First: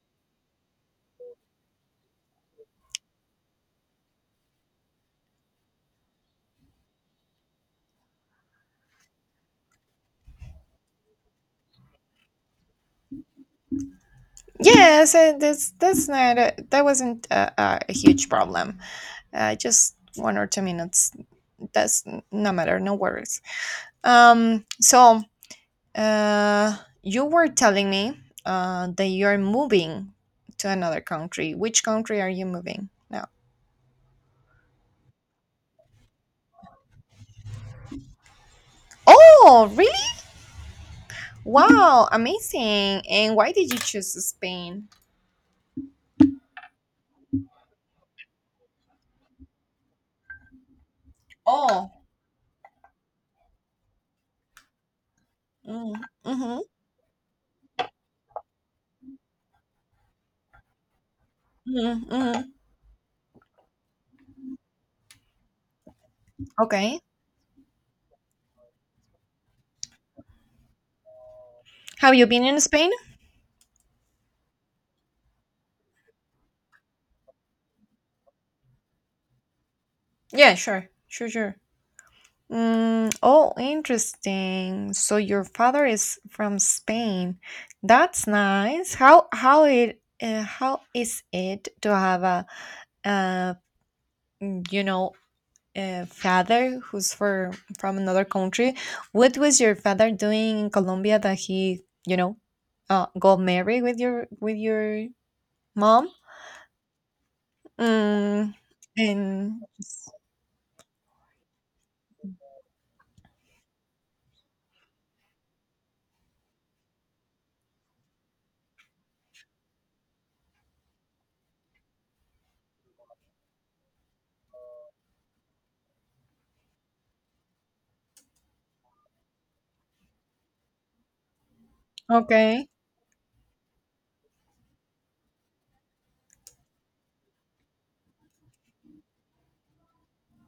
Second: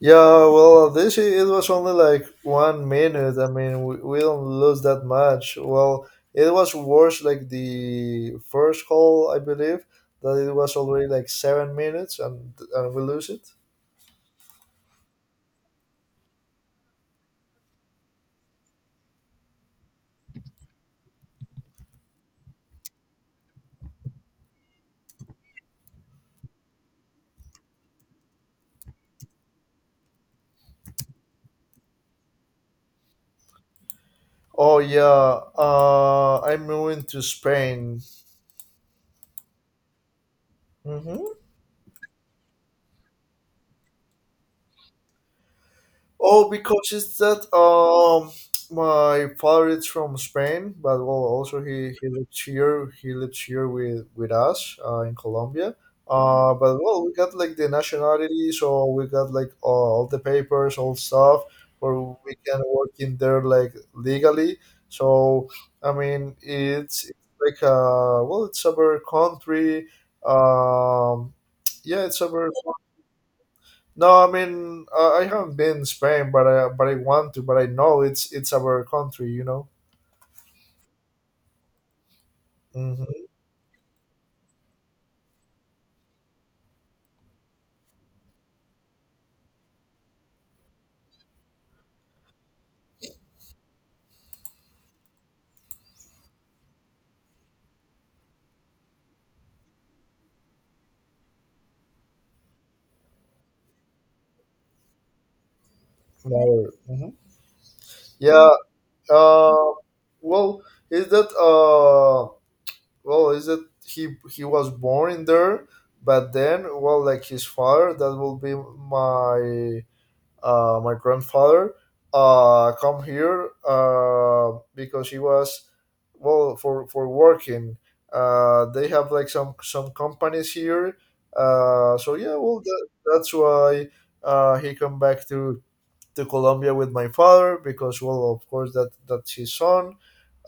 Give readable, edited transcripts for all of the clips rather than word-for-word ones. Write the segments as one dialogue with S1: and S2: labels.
S1: Yeah, well, it was only like 1 minute. I mean, we don't lose that much. Well, it was worse like the first call, I believe, that it was already like 7 minutes and we lose it.
S2: Yeah, so that's not a, that wasn't a huge problem. Just 1 or 2 minutes. That's no matter, no worries. Um, so uh, you were telling me that you're moving to another country. Which country are you moving now?
S1: Oh yeah, I'm moving to Spain.
S2: Oh, really?
S1: Hmm.
S2: Wow, amazing! And why did you choose Spain?
S1: Oh, because it's that my father is from Spain, but well, also
S2: Oh,
S1: he lives here. He lives here with with us in Colombia.
S2: mm-hmm,
S1: But well, we got like the nationality, so we got like all the papers, all stuff, where
S2: mm-hmm,
S1: we
S2: mm-hmm,
S1: can work in there like legally. So I mean,
S2: okay.
S1: it's, it's like well, it's our country. Um, yeah,
S2: Have
S1: it's
S2: you been
S1: our...
S2: in Spain?
S1: No, I mean, I haven't been in Spain, but I want to, but I know it's our country, you know.
S2: Yeah, sure, sure, sure. Mm,
S1: Hmm.
S2: oh, interesting. So your father is from Spain. That's nice. How is it to have a uh mm, you know a father who's for from another country? What was your father doing in Colombia that he got married with your mom?
S1: Hmm. Yeah.
S2: Mm, and
S1: Uh, well, is that uh, well, is that he was born in there, but then well, like his father, that will be my my grandfather come here because she was well for working. They have like some companies here. So yeah,
S2: okay.
S1: that's why he come back to Colombia with my father because well of course that that's his son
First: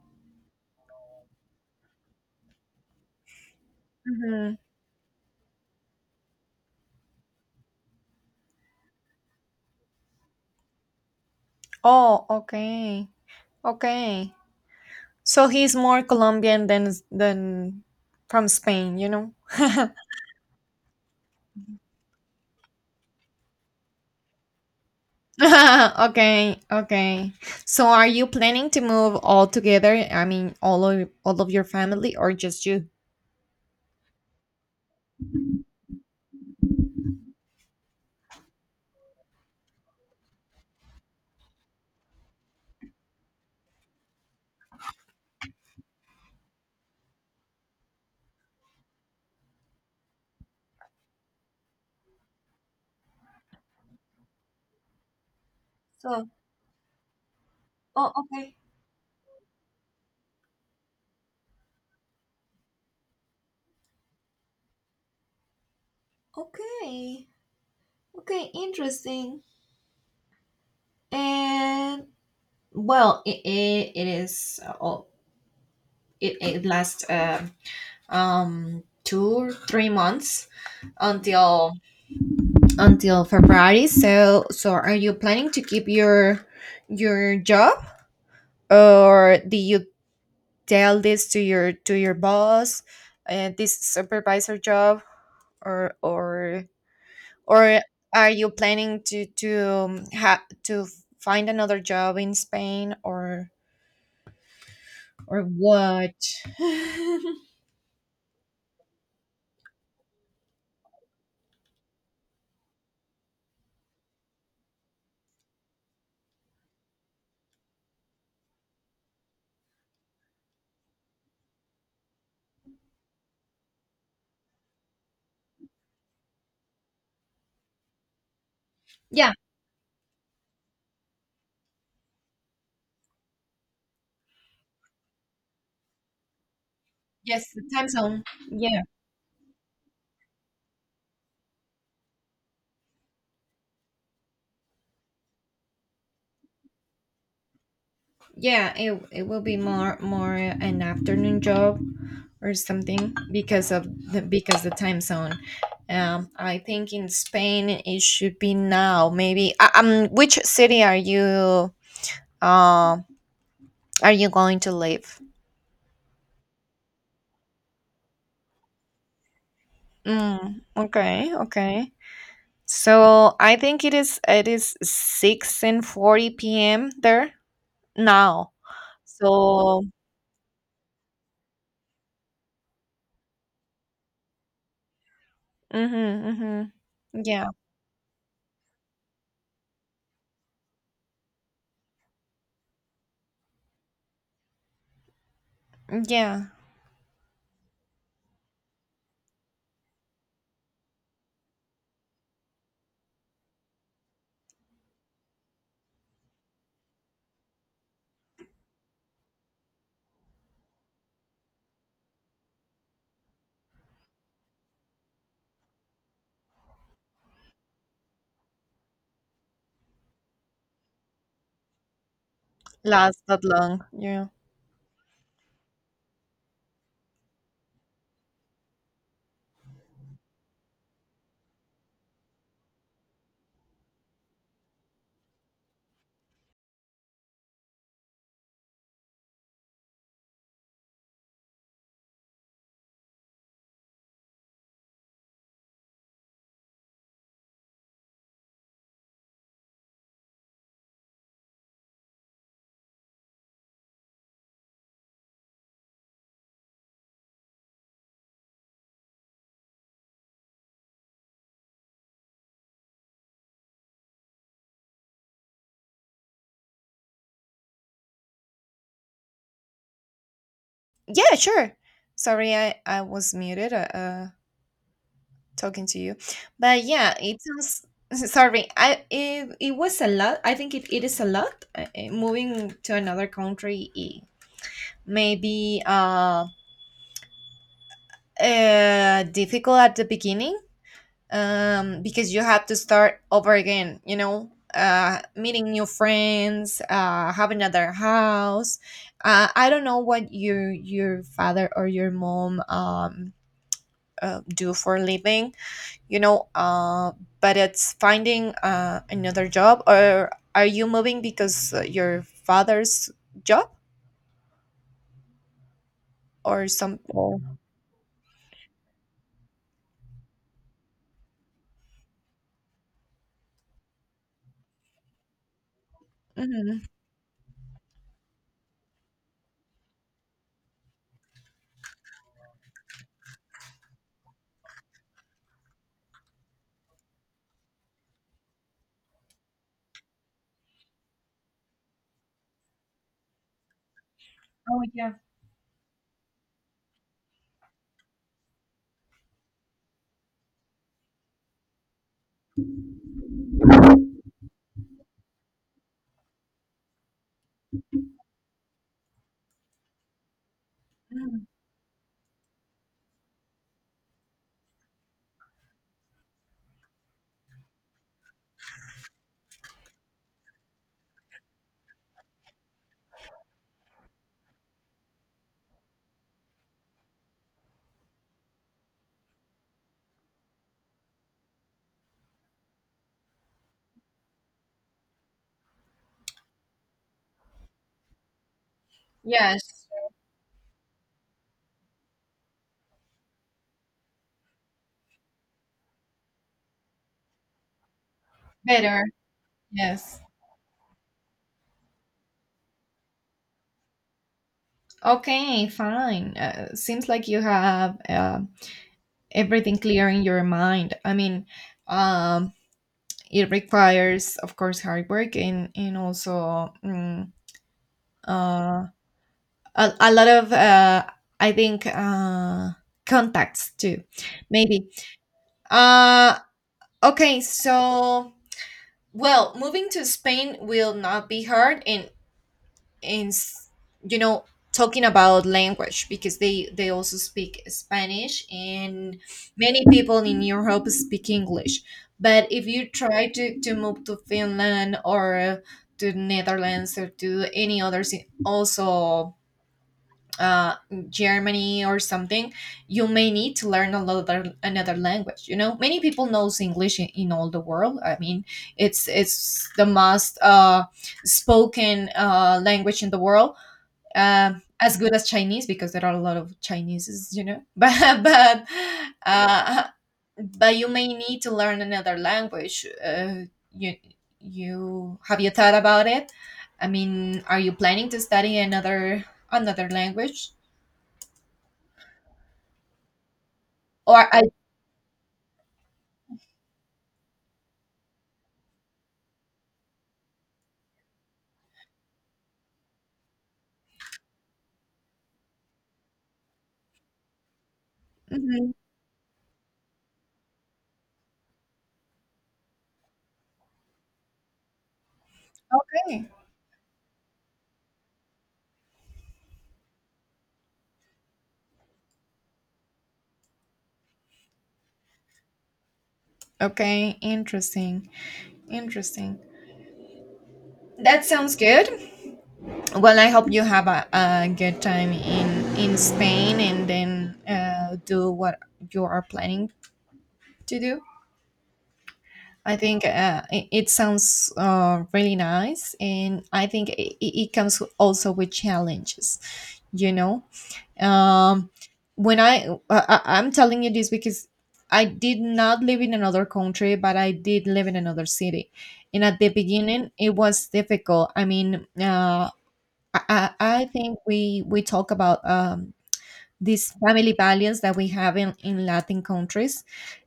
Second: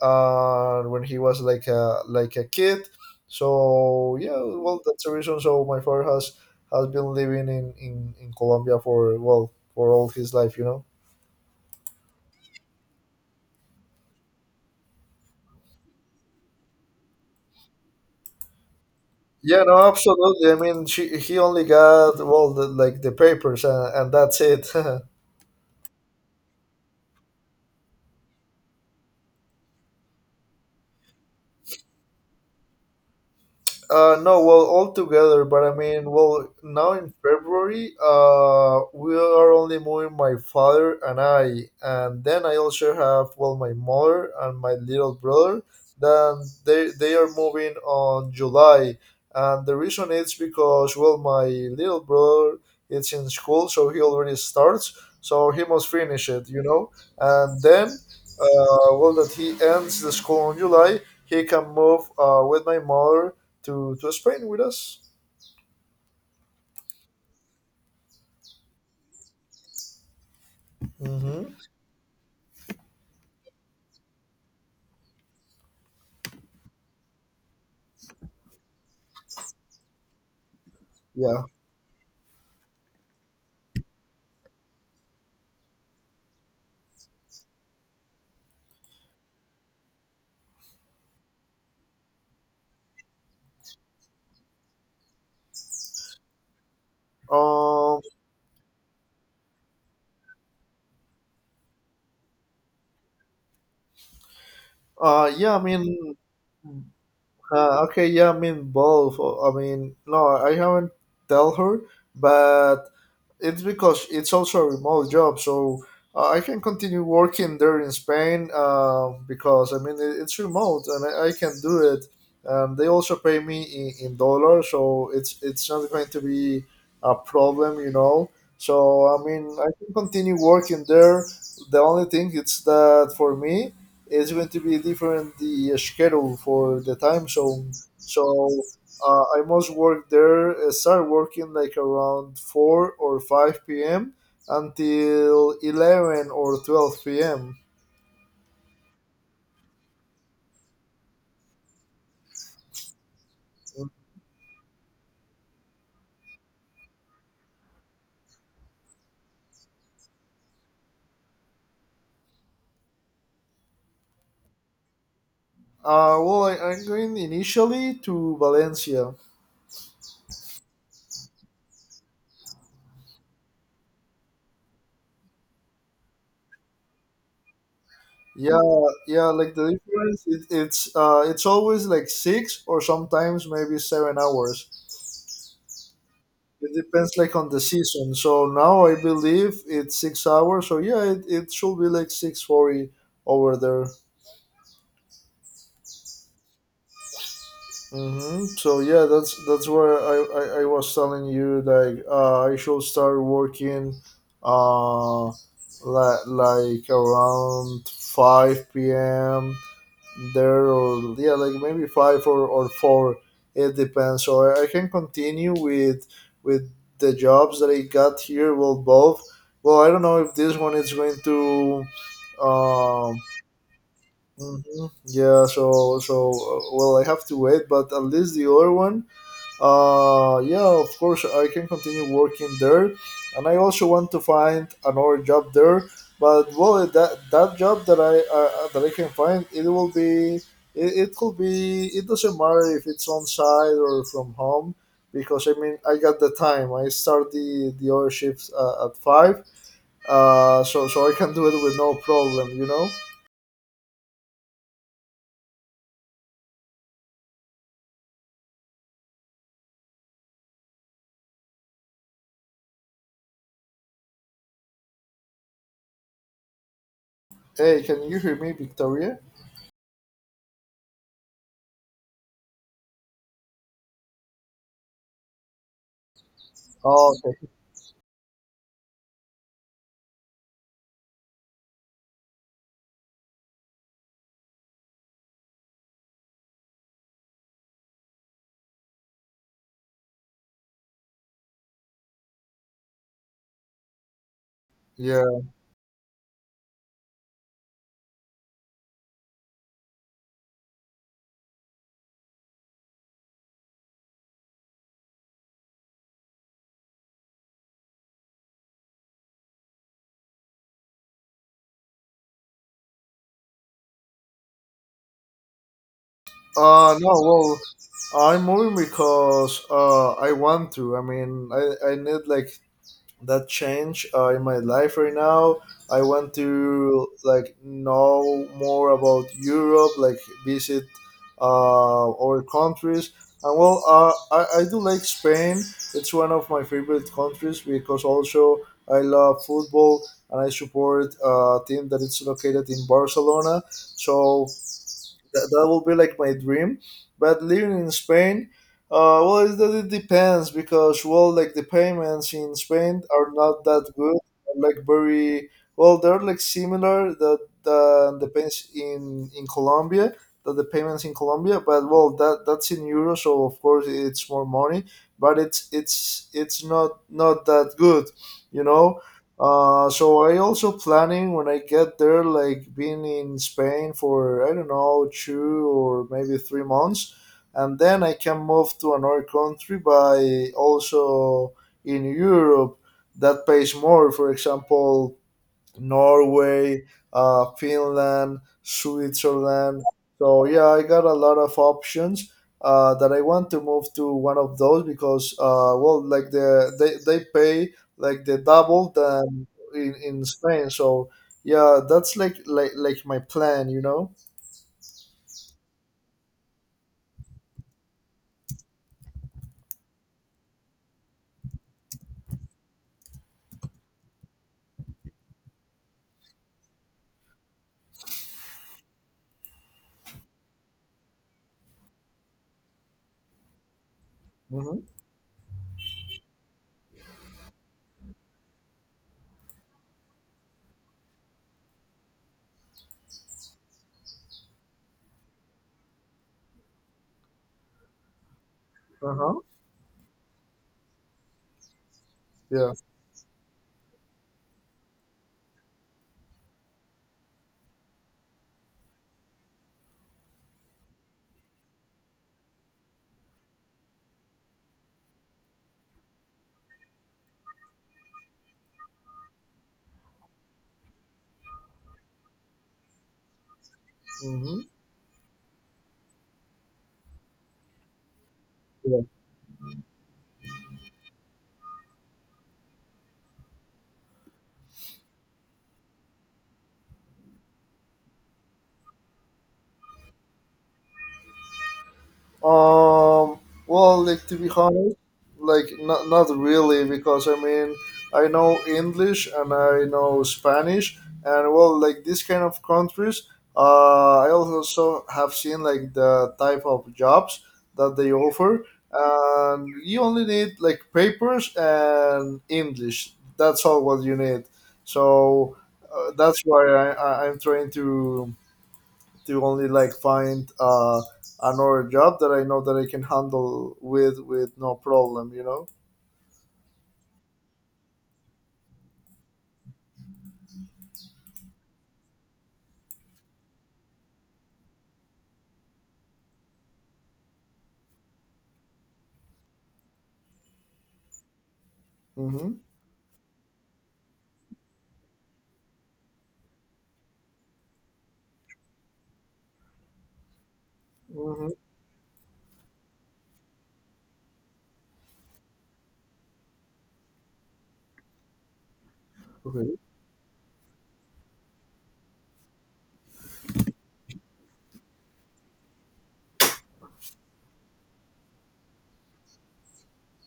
S1: when he was like a kid. So yeah,
S2: Hmm.
S1: well, that's the reason. So my father has been living in in Colombia for well for all his life, you know.
S2: Oh, okay, okay. So he's more Colombian than from Spain, you know.
S1: Yeah, no, absolutely. I mean, she he only got well the, like the papers and that's it.
S2: Okay, okay. So are you planning to move all together? I mean, all of your family or just you?
S1: No, well, all together, but I mean, well, now in February, we are only moving my father and I, and then I also have, well, my mother and my little brother. Then they are moving on July, and the reason is because, well, my little brother is in school, so he already starts, so he must finish
S2: So,
S1: it, you know, and then,
S2: oh, okay,
S1: well, that he ends the school on July, he can move with my mother to Spain with us.
S2: okay, okay, interesting.
S1: Hmm.
S2: And well, it is. Oh, it it lasts um 2 3 months
S1: Yeah.
S2: until February. So, so are you planning to keep your job, or do you tell this to your boss, this supervisor job, or or or
S1: Um.
S2: are you planning to find another job in Spain, or
S1: Yeah. I mean,
S2: what?
S1: uh, okay, yeah, I mean both. I mean, no, I haven't tell her, but it's because it's also a remote job, so I can continue working there in Spain because I mean it's remote and I can do it. They also pay me in dollars, so it's not going to be a problem, you know. So I
S2: Yeah.
S1: mean I can continue working there. The only thing it's that for me it's going to be different the schedule for the time
S2: Yes, the
S1: zone.
S2: time
S1: So
S2: zone. Yeah.
S1: I must work there, start working like around 4 or 5 p.m. until 11 or 12 p.m.
S2: Yeah, it will be more an afternoon job or something because of the because the time zone. Um, I think in Spain it should be now maybe which city uh are you going to live?
S1: Well, I'm going initially to Valencia.
S2: Mm, okay, okay. So I think it is 6:40 p.m. there now.
S1: Yeah, yeah, like the
S2: So
S1: difference, it's it's always like six or sometimes maybe 7 hours.
S2: mm-hmm,
S1: It depends
S2: mm-hmm,
S1: like
S2: yeah,
S1: on the season. So now I believe it's 6 hours. So yeah, it should be like 6:40 over there.
S2: yeah,
S1: Hmm. So yeah, that's where I was telling you like I should start working uh like around five p.m. there. Or yeah, like maybe five or four. It depends, so I can continue with the jobs that I got here, well, both. Well, I don't know if this one is going to... um
S2: lasts that long, yeah.
S1: mhm, yeah, so so well, I have to wait, but at least the other one, yeah, of course I can continue working there. And I also want to find another job there. But well, that job that I that I can find, it will be... It could be, it doesn't matter if it's on site or from home, because I mean I got the time. I start the other shifts at five. So so I can do it with no problem, you know. Hey, can you hear me, Victoria?
S2: Yeah, sure. Sorry, I was muted talking to you. But yeah,
S1: Oh,
S2: it
S1: okay,
S2: sounds. Sorry, I it, it was a lot. I think it is a lot. Moving to another country may be difficult at the beginning, because you have to start over again, you know,
S1: yeah.
S2: meeting new friends, having another house. I don't know what your father or your mom do for a living, you know, but it's finding another job, or are you moving because your father's job or some?
S1: No,
S2: Or,
S1: well, I'm moving because I want to. I mean, I need like that change in my life right now. I want
S2: mhm.
S1: to like know more about Europe, like visit other countries. And well, I do like Spain. It's one of my favorite countries because also I love football and I support a team that is located in Barcelona. So
S2: Oh yeah.
S1: that will be like my dream. But living in Spain, well, it depends because well, like the payments in Spain are not that good. They're, like very... well, they're like similar that the payments in in Colombia, that the payments in
S2: Mm.
S1: Colombia. But well, that that's in euros, so of course it's more money. But it's not not that good, you know. So I also planning when I get there, like being in Spain for I don't know two or maybe 3 months, and then I can move to another country by also in Europe that pays more. For example, Norway, Finland, Switzerland.
S2: Yes.
S1: So yeah, I got a lot of options that I want to move to one of those because well, like they pay like the double
S2: Better.
S1: than
S2: Yes.
S1: in Spain. So yeah, that's like like my plan, you know.
S2: Okay, fine. Seems like you have everything clear in your mind. I mean, um, it requires, of course, hard work and also uh, a lot of I think contacts too
S1: Mm-hmm.
S2: maybe, uh, okay. So well, moving to Spain will not be hard in s- you know, talking about language because they also speak Spanish,
S1: Uh
S2: and
S1: huh.
S2: many people in Europe speak English. But if
S1: Yeah.
S2: you try to move to Finland or to Netherlands or to any others, also, uh, Germany or something, you may need to learn another language. You know, many people knows English in all the world. I mean, it's the most spoken language in the world.
S1: Mm-hmm.
S2: Um, as good as Chinese because there are a lot of Chineses, you know. But uh, but you may need to learn another language. You you have you thought about it? I mean, are you planning to study another language?
S1: Um, well, like
S2: Or
S1: to
S2: I,
S1: be honest, like not not really because I mean I know English and I know Spanish and well like these kind of countries. I also have seen like the type of jobs that they offer,
S2: mhm,
S1: and you only need like papers and English. That's all what you need. So
S2: okay.
S1: that's why I'm trying to only like find another job that I know that I can handle with no problem. You know.
S2: Okay, interesting. Interesting. That sounds good. Well, I hope you have a good time in Spain, and then do what you are planning to do.
S1: Mhm.
S2: I think it sounds really nice, and I think it comes also with challenges, you know.
S1: Mhm.
S2: um when I'm telling you this because I did not live in another country, but I did live in another city. And at the
S1: Okay.
S2: beginning it was difficult. I think we talk about, um, these family values that we have in Latin countries.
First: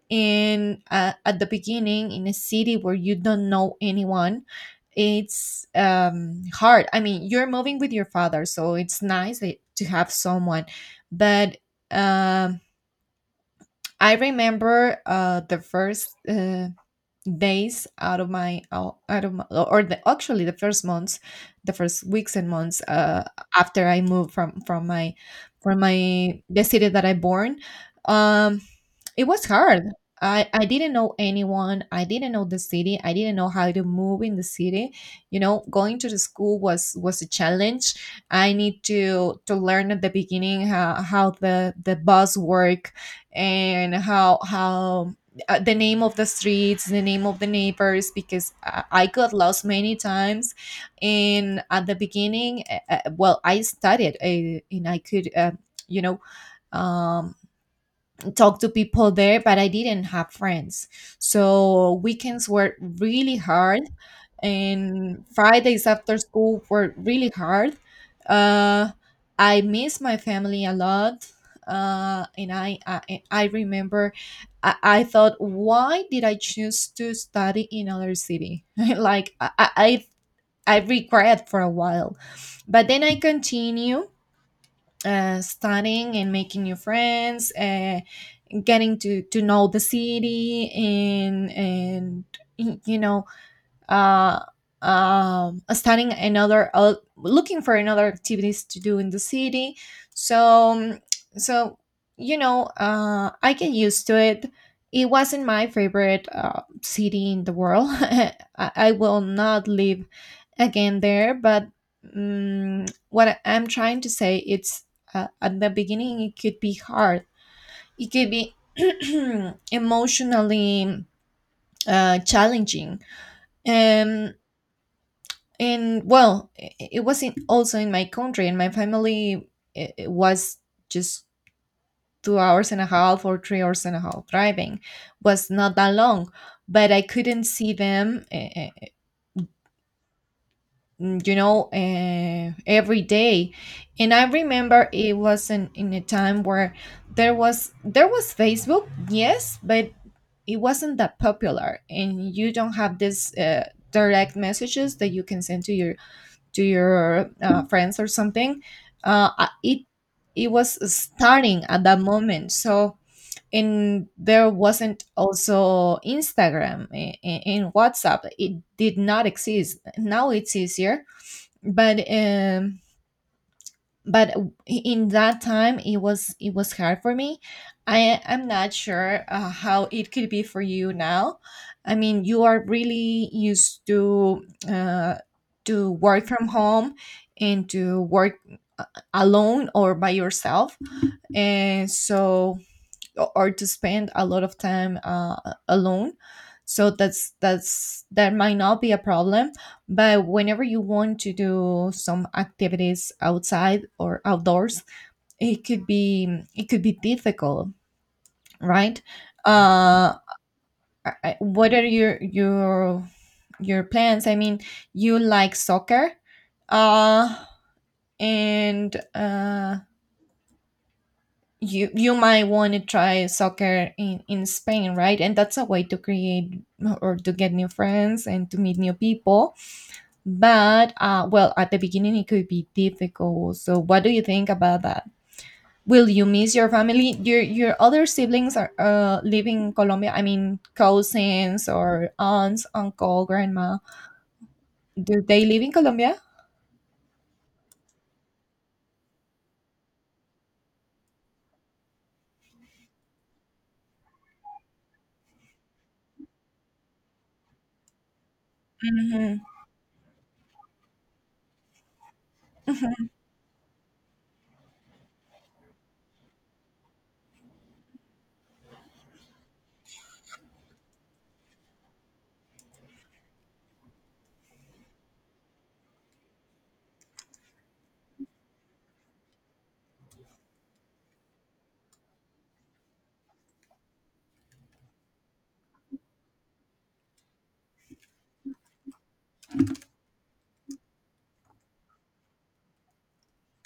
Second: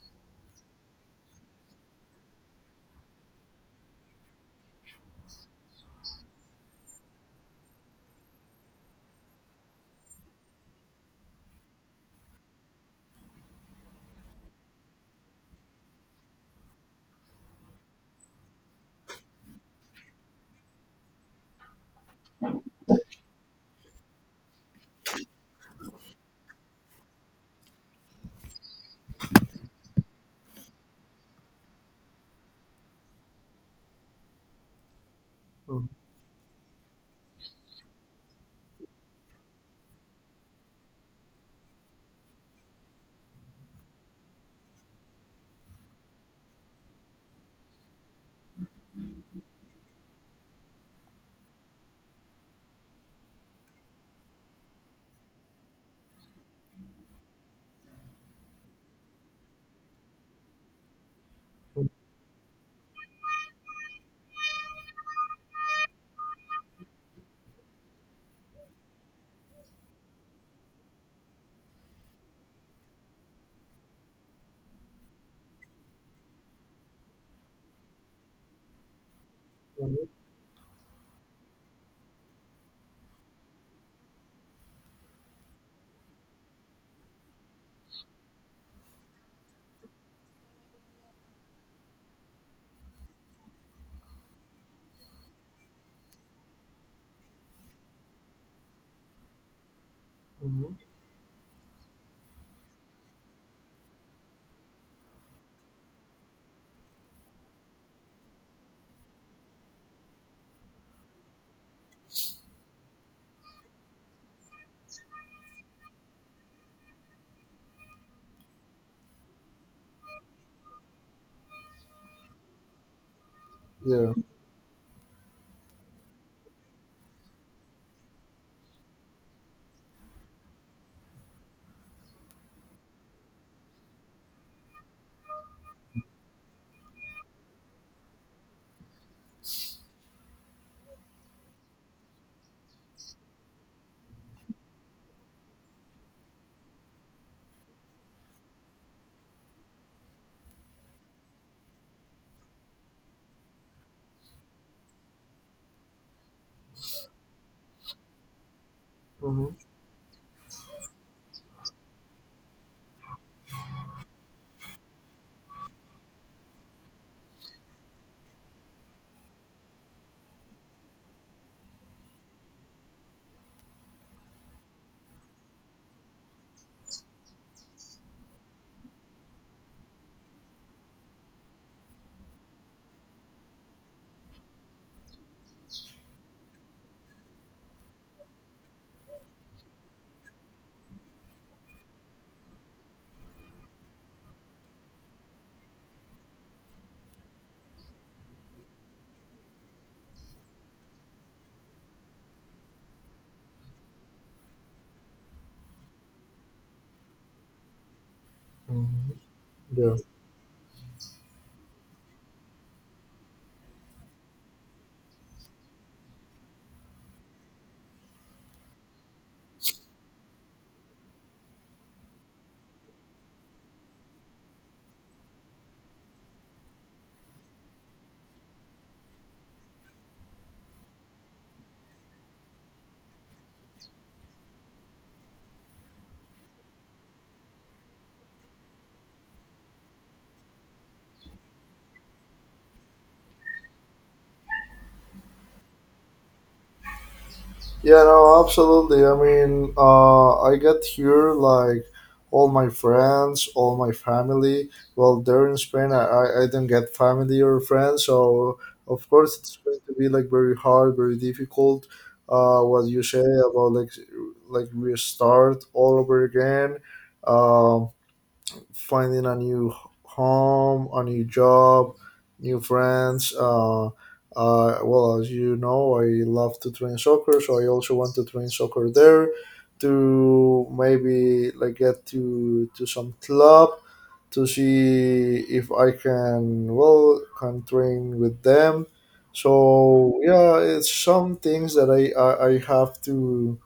S2: In, at the beginning, in a city where you don't know anyone, it's, um, hard. I mean, you're moving with your father, so it's nice to have someone. But, um, I remember, the first, days out of my, or the actually the first months, the first weeks and months, after I moved from my the city that I born. Um, it was hard. I didn't know anyone. I didn't know the city. I didn't know how to move in the city. You know,
S1: Mhm.
S2: going to the school was a challenge. I need to learn at the beginning how the bus work, and how the name of the streets, the name of the neighbors, because I got lost many times. And at the beginning, well, I studied, and I could, you know, um, talk to people there, but I didn't have friends. So weekends were really hard, and Fridays after school were really hard. Uh, I miss my family a lot. I remember I thought, why did I choose to study in another city? Like, I
S1: Mhm.
S2: I regret for a while, but then I continue, studying and making new friends. Getting to know the city, and you know, uh studying another looking for another activities to do in the city. So,
S1: Mhm.
S2: um, so you know, I get used to it. It wasn't my favorite city in the world. I will not live again there. But, what I'm trying to say, it's, at the beginning it could be hard. It could be emotionally, challenging.
S1: Yeah.
S2: Um, and well, it was in, also in my country, and my family, it was just 2 hours and a half or 3 hours and a half driving. Was not that long. But I couldn't see them, you know, every day. And I remember it was in a time where there was Facebook, yes, but it wasn't that popular, and you don't have this, direct messages that you can send to your to your, friends or something.
S1: Mhm.
S2: It it was starting at that moment. So, and there wasn't also Instagram, in WhatsApp it did not exist. Now it's easier, but, but in that time it was hard for me. I I'm not sure, how it could be for you now. I mean, you are really used to, uh, to work from home, and to work, uh, alone or by yourself, and so, or to spend a lot of time, alone. So that's that might not be a problem. But whenever you want to do some activities outside or outdoors, it could be difficult, right?
S1: Mhm. Yeah.
S2: uh what are your your plans? I mean, you like soccer, uh and you you might want to try soccer in Spain, right? And that's a way to create or to get new friends and to meet new people. But, well, at the beginning it could be difficult. So what do you think about that? Will you miss your family? Your other siblings are, living in Colombia. I mean, cousins or aunts, uncle, grandma. Do they live in Colombia?
S1: Yeah, no, absolutely. I mean, I get here like all my friends, all my family. Well, there in Spain, I don't get family or friends, so of
S2: Mm-hmm.
S1: course it's going to be like very hard, very difficult. What you
S2: Mm-hmm.
S1: say about like restart all over again. Um, finding a new home, a new job, new friends. Well, as you know, I love to train soccer, so I also want to train soccer there to maybe like get to some club to see if I can well can train with them. So yeah, it's some things that I have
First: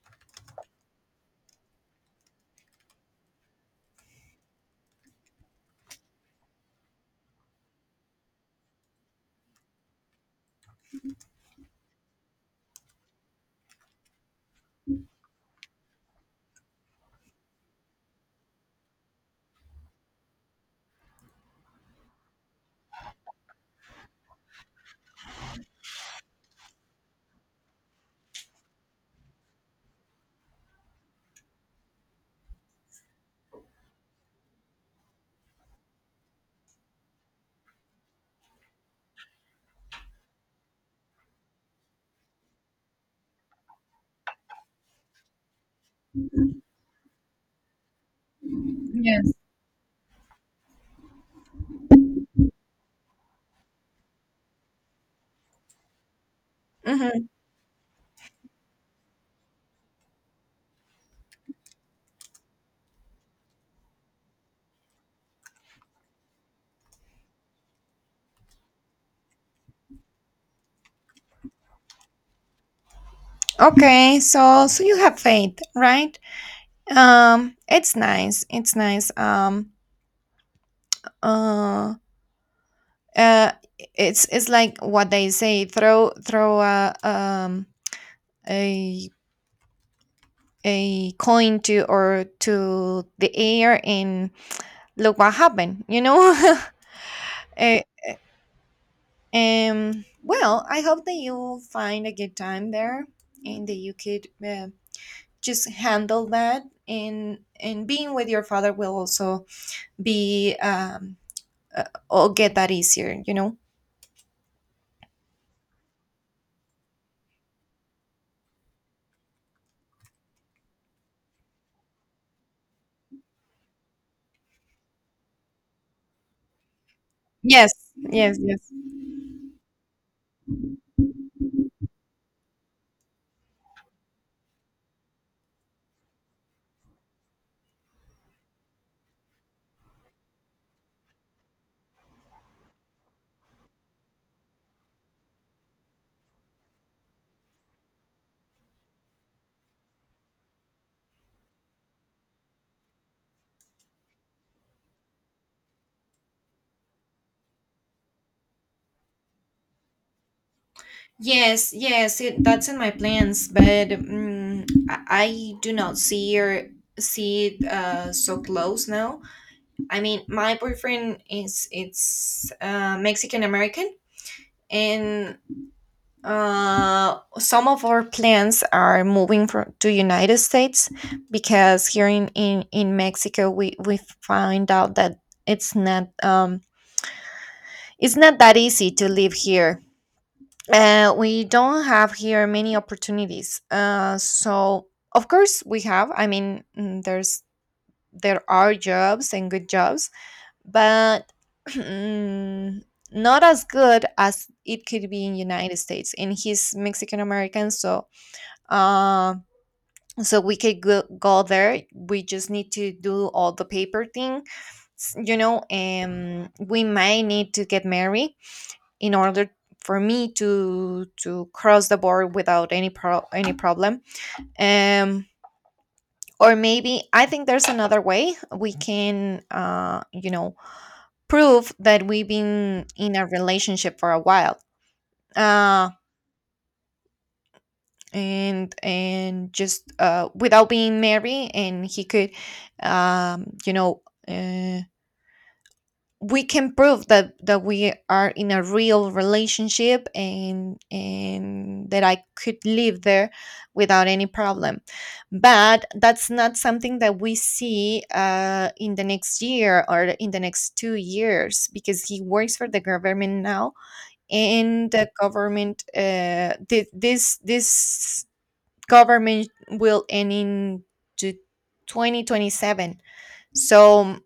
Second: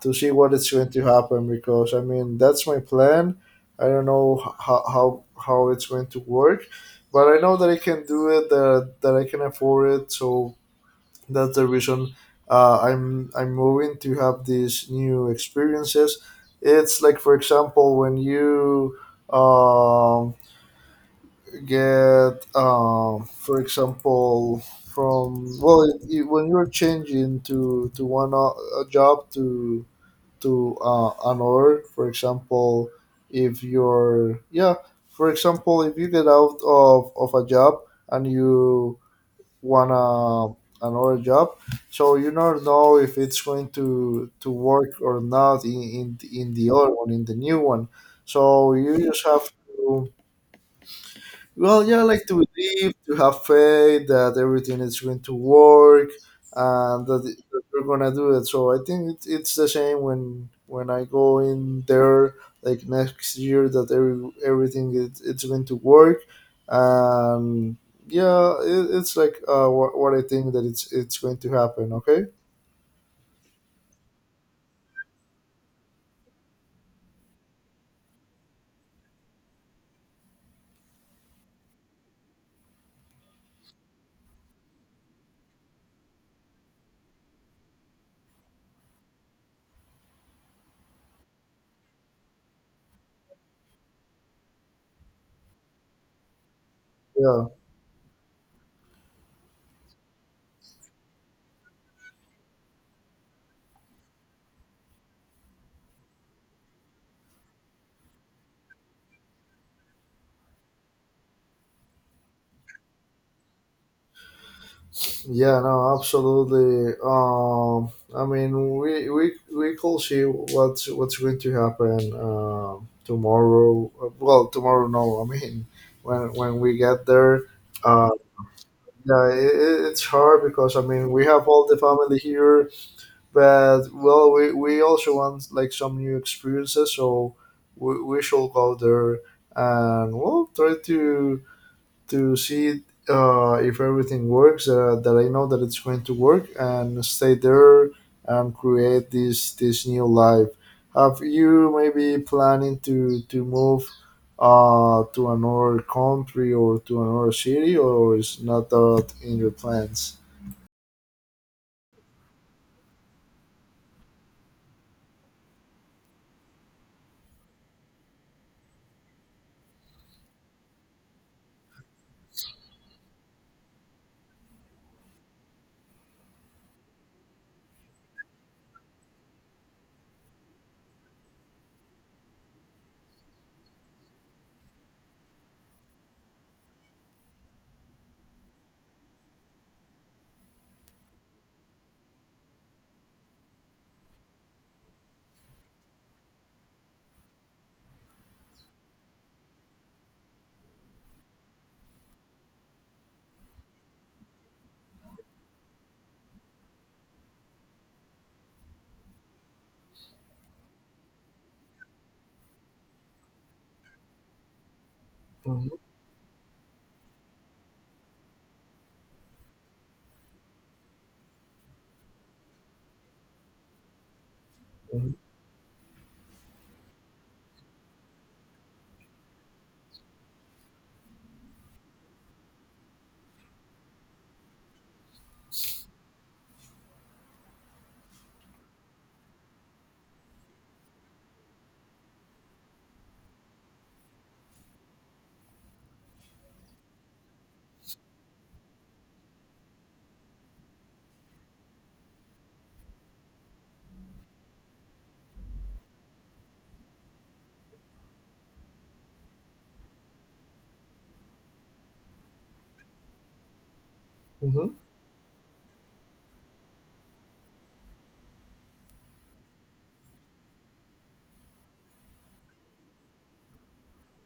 S1: to see what is going to happen because I mean that's my plan. I don't know how how it's going to work, but I know that I can do it. That that I can afford it. So that's the reason I'm moving to have these new experiences. It's like for example when you um, get for example from well when you're changing to a job to an order. For example, if you're yeah, for example, if you get out of a job and you want a, another job, so you don't know if it's going to work or not in, in the other one, in the new one. So you just
S2: Yes.
S1: have to well, yeah, I like to believe, to have faith that everything is going to work and that,
S2: Hmm.
S1: that we're gonna do it. So I think it's the same when I go in there like next year that everything is it's going to work. Um, yeah, it's like what I think that it's going to happen. Okay.
S2: Okay, so so you have faith, right? It's nice. It's nice. Uh, uh, it's like what they say: throw a, um, a coin to or to the air and look what happened. You know.
S1: Yeah.
S2: uh, Well, I hope that you find a good time there, and that you could, just handle that. And being with your father will also be, uh, or get that easier. You know.
S1: Yeah, no, absolutely. I mean, we could see what's going to happen tomorrow. Well, tomorrow, no. I mean, when we get there,
S2: Yes,
S1: uh,
S2: yes, yes.
S1: yeah, it's hard because I mean we have all the family here, but well, we also want like some new experiences, so we shall go there and we try to see if everything works that I know that it's going to work and stay there and create this new life. Have you maybe planning to move to another country or to another city, or is not that in your plans?
S2: Yes, yes, that's in my plans, but mm, I do not see or see it, so close now. I mean, my boyfriend is it's Mexican American, and, some of our plans are moving from to United States, because here in Mexico we find out that it's not um it's not that easy to live here. We don't have here many opportunities. So of course we have. I mean, mm, there are jobs and good jobs, but mm, not as good as it could be in United States. And he's Mexican American, so, uh, so we could go, go there. We just need to do all the paper thing, you know.
S1: Hmm.
S2: And we might need to get married in order for me to cross the board without any problem.
S1: Hmm.
S2: um or maybe I think there's another way we can prove that we've been in a relationship for a while. uh and just without being married, and he could um you know uh, we can prove that we are in a real relationship, and that I could live there without any problem. But that's not something that we see in the next year or in the next 2 years, because he works for the government now, and the government thi- this government will end in to 2027. So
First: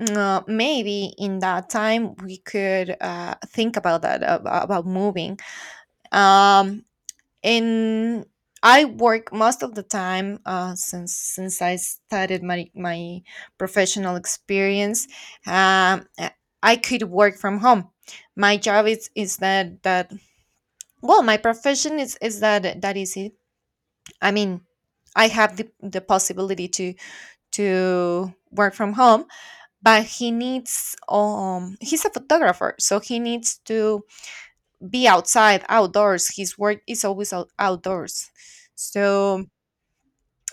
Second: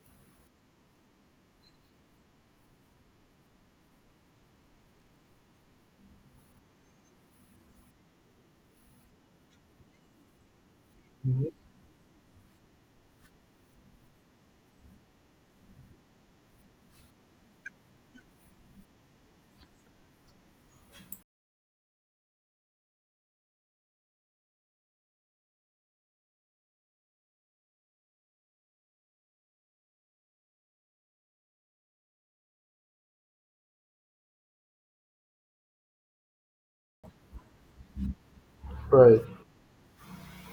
S2: maybe in that time we could think about about moving. Um, and I work most of the time uh, since
S1: Hmm.
S2: since I started my professional experience. Um, uh, I could work from home. My job is that that well, my profession is that that is I mean, I have the possibility to work from home, but he needs he's a photographer, so he needs to be outside, outdoors. His work is always outdoors.
S1: Right.
S2: So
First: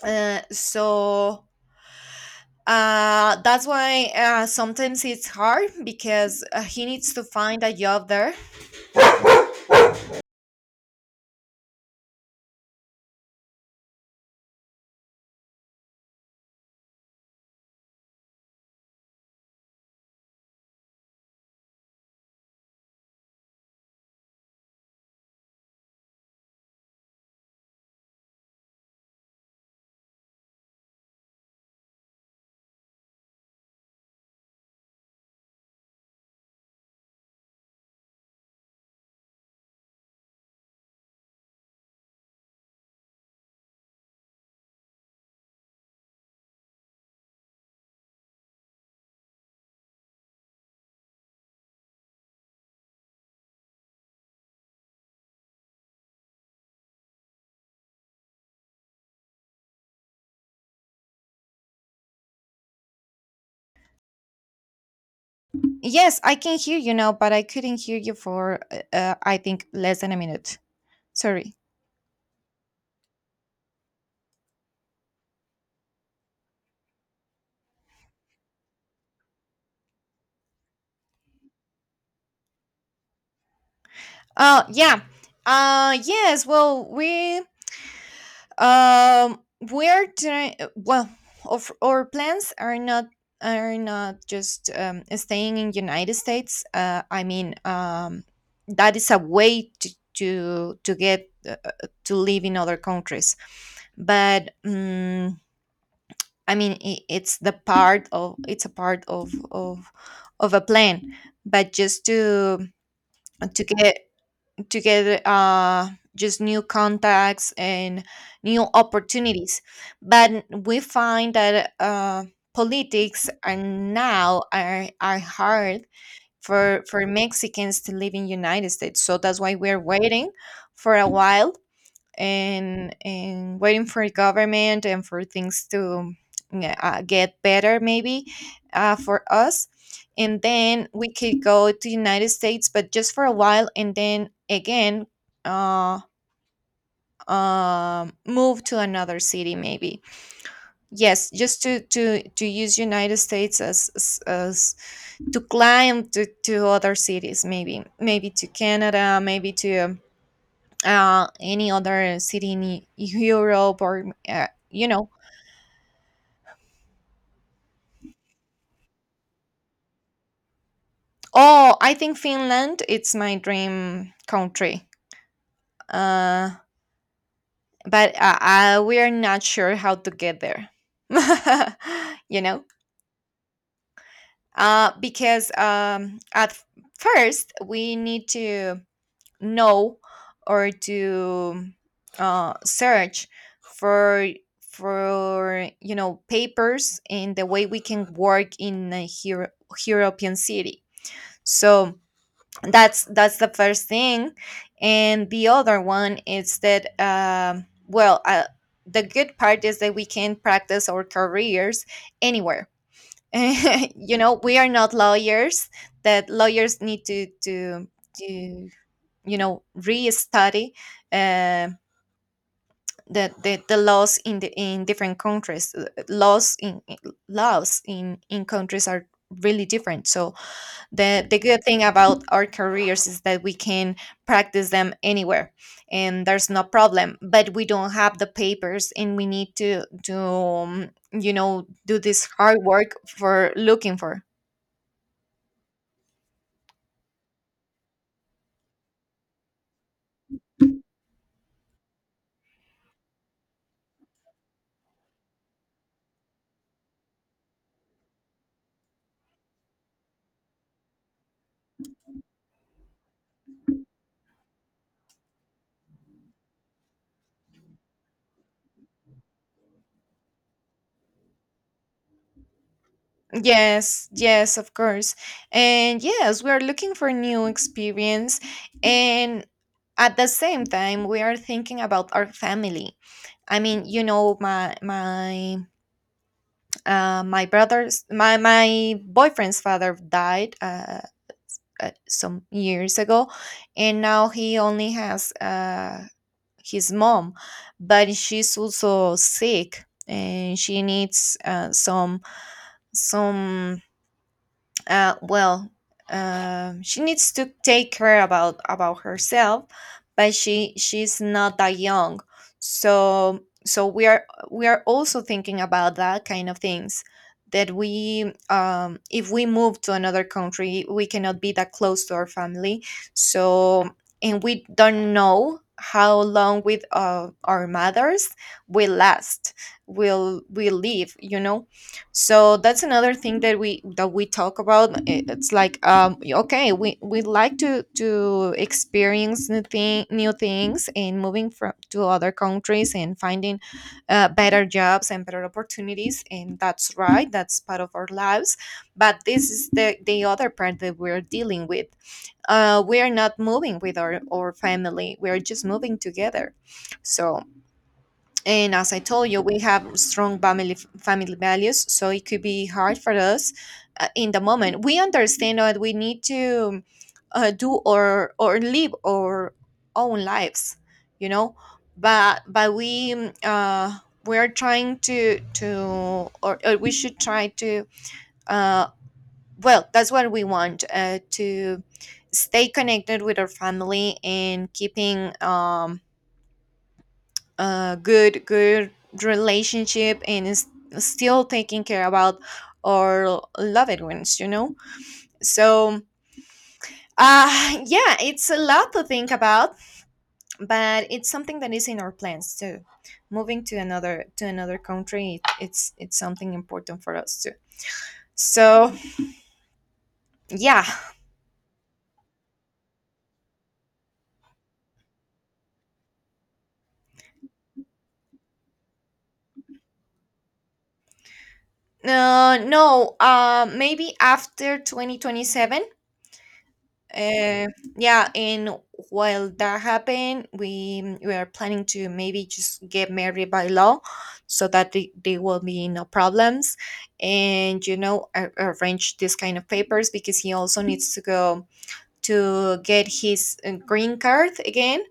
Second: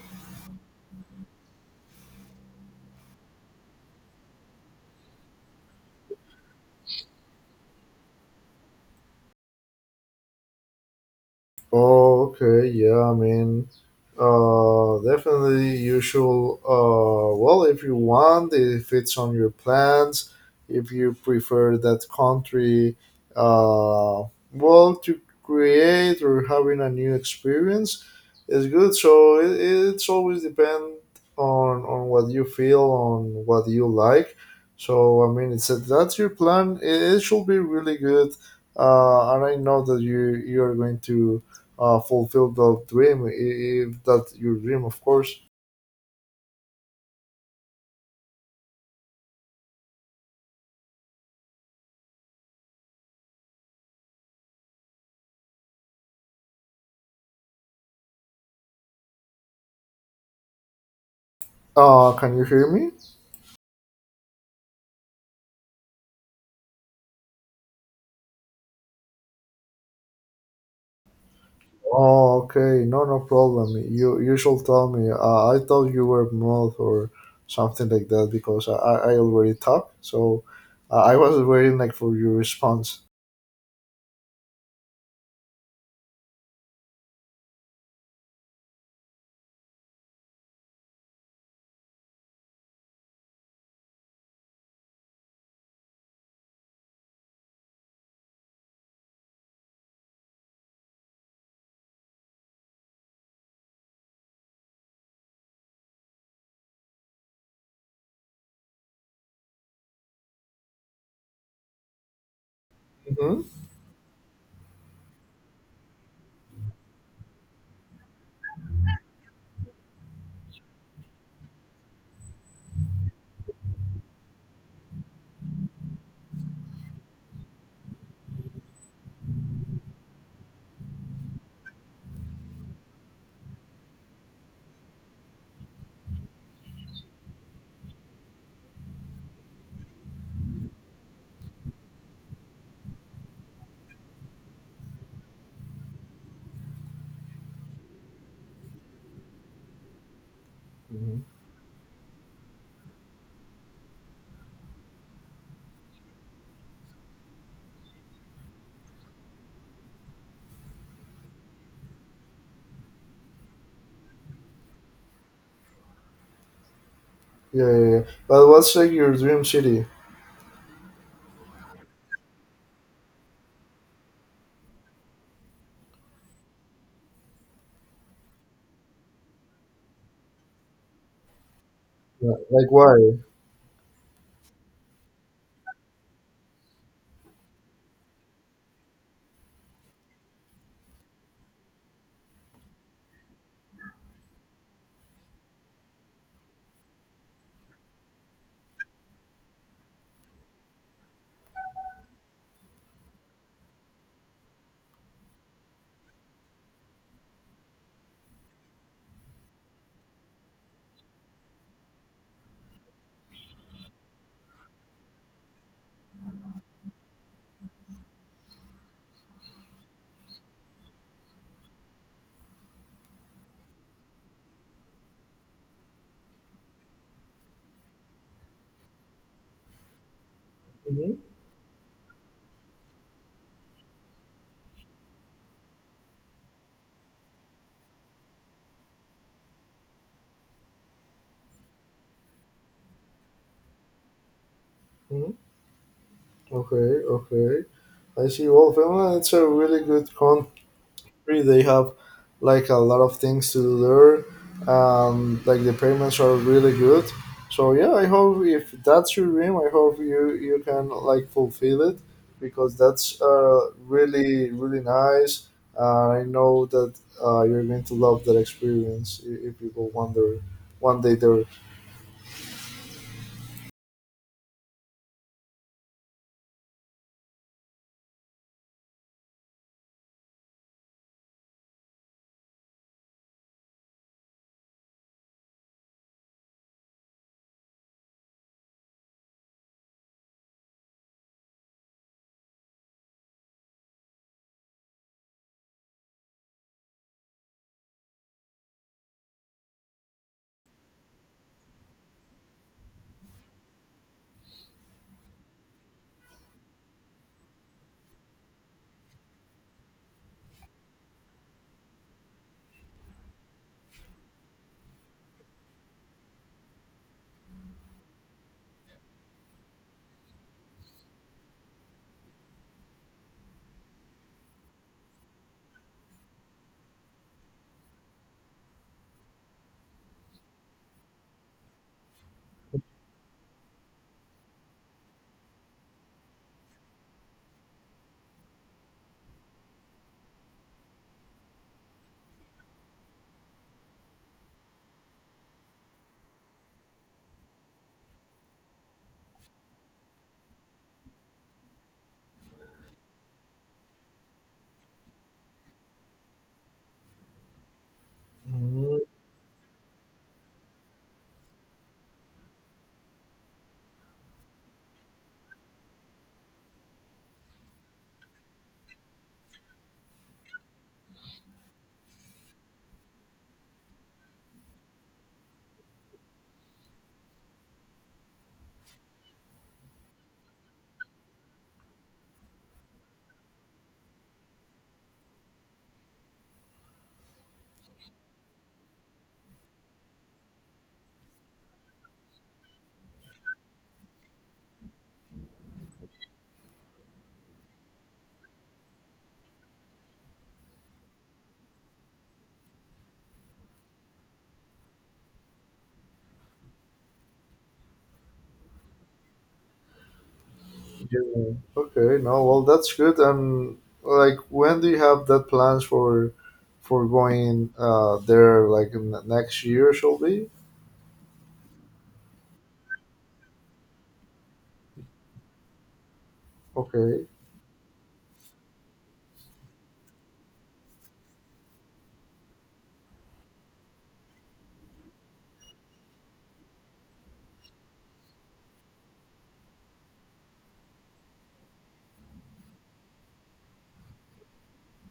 S2: uh, so that's why sometimes it's hard because he needs to find a job there.
S1: Okay, yeah, I mean, definitely you should. Well, if you want, if it's on your plans, if you prefer that country, uh, well, to create or having a new experience is good. So it's always depend on what you feel, on what you like. So I mean, it's that's your plan. It should be really good, and I know that you are going to fulfill that dream, if that's your dream, of course. Can you hear me?
S2: Yes, I can hear you now, but I couldn't hear you for I think less than a minute. Sorry.
S1: Oh, okay, no, no problem. You should tell me. I thought you were mute or something like that because I already talked, so I was waiting like for your response.
S2: Uh, yeah. Yes. Um we're trying. Well, of our plans are not just staying in United States. I mean, that is a way to get to live in other countries. But I mean, I it's the part of it's a part of a plan. But just
S1: Mm-hmm.
S2: to get to get just new contacts and new opportunities. But we find that politics are now are hard for Mexicans to live in United States. So that's why we're waiting for a while, and waiting for government and for things to yeah, get better, maybe for us, and then we could go to the united states, but just for a while, and then again uh, move to another city maybe.
S1: Hmm.
S2: Yes, just to use united states as to climb to other cities, maybe maybe to canada, maybe to any other city in Europe, or you know.
S1: Yeah, yeah, yeah. But what's like your dream city?
S2: Oh, I think Finland. It's my dream country. Uh, but We are not sure how to get there.
S1: Yeah,
S2: You know,
S1: like why?
S2: because at first we need to know or to search for you know papers in the way we can work in a European city. So that's the first thing, and the other one is that the good part is that we can practice our careers anywhere. You know, we are not lawyers. That lawyers need to you know re-study uh, the, the laws in the in different countries. Laws in laws in countries are really different, so the
S1: Mm-hmm.
S2: the good thing about our careers is that we can practice them anywhere, and there's no problem, but we don't have the papers, and we need to you know do this hard work for looking for.
S1: Mm-hmm. Okay, okay. I see. Well, Finland, it's a really good country. History. They have like a lot of things to learn. Like the payments are really good. So yeah, I hope if that's your dream, I hope you can like fulfill it because that's really really nice. I know that you're going to love that experience if you go one there one day
S2: Yes, yes, of course. And yes, we are looking for new experience, and at the same time we are thinking about our family. I mean, you know, my my brother's my my boyfriend's father died some years ago, and now he only has his mom, but she's also sick, and she needs some Uh, well, she needs to take care about herself, but she she's not that young, so so we are also thinking about that kind of things, that we if we move to another country we cannot be that close to our family, so and we don't know how long with our mothers will last will live, you know. So that's another thing that we talk about. It's like um, okay, we like to experience new things, and moving from to other countries, and finding better jobs and better opportunities, and that's right, that's part of our lives. But this is the other part that we're dealing with. Uh, we are not moving with our family, we are just moving together. So, and as I
S1: there.
S2: told you, we have strong family values, so it could be hard for us in the moment. We understand that we need to do or live our own lives, you know. But we we're trying to or we should try to uh, well, that's what we want, to stay connected with our family, and keeping a good relationship, and is still taking care about our loved ones, you know. So yeah, it's a lot to think about, but it's something that is in our plans too. Moving to another country, it, it's something important for us too. So yeah.
S1: Yeah. Okay. No. Well, that's good. And like, when do you have that plans for going there? Like in the next year, shall be.
S2: No, uh, maybe after 2027.
S1: Okay.
S2: Uh, yeah, and while that happened, we are planning to maybe just get married by law, so that they will be no problems, and you know arrange this kind of papers, because he also needs to go to get his green card again.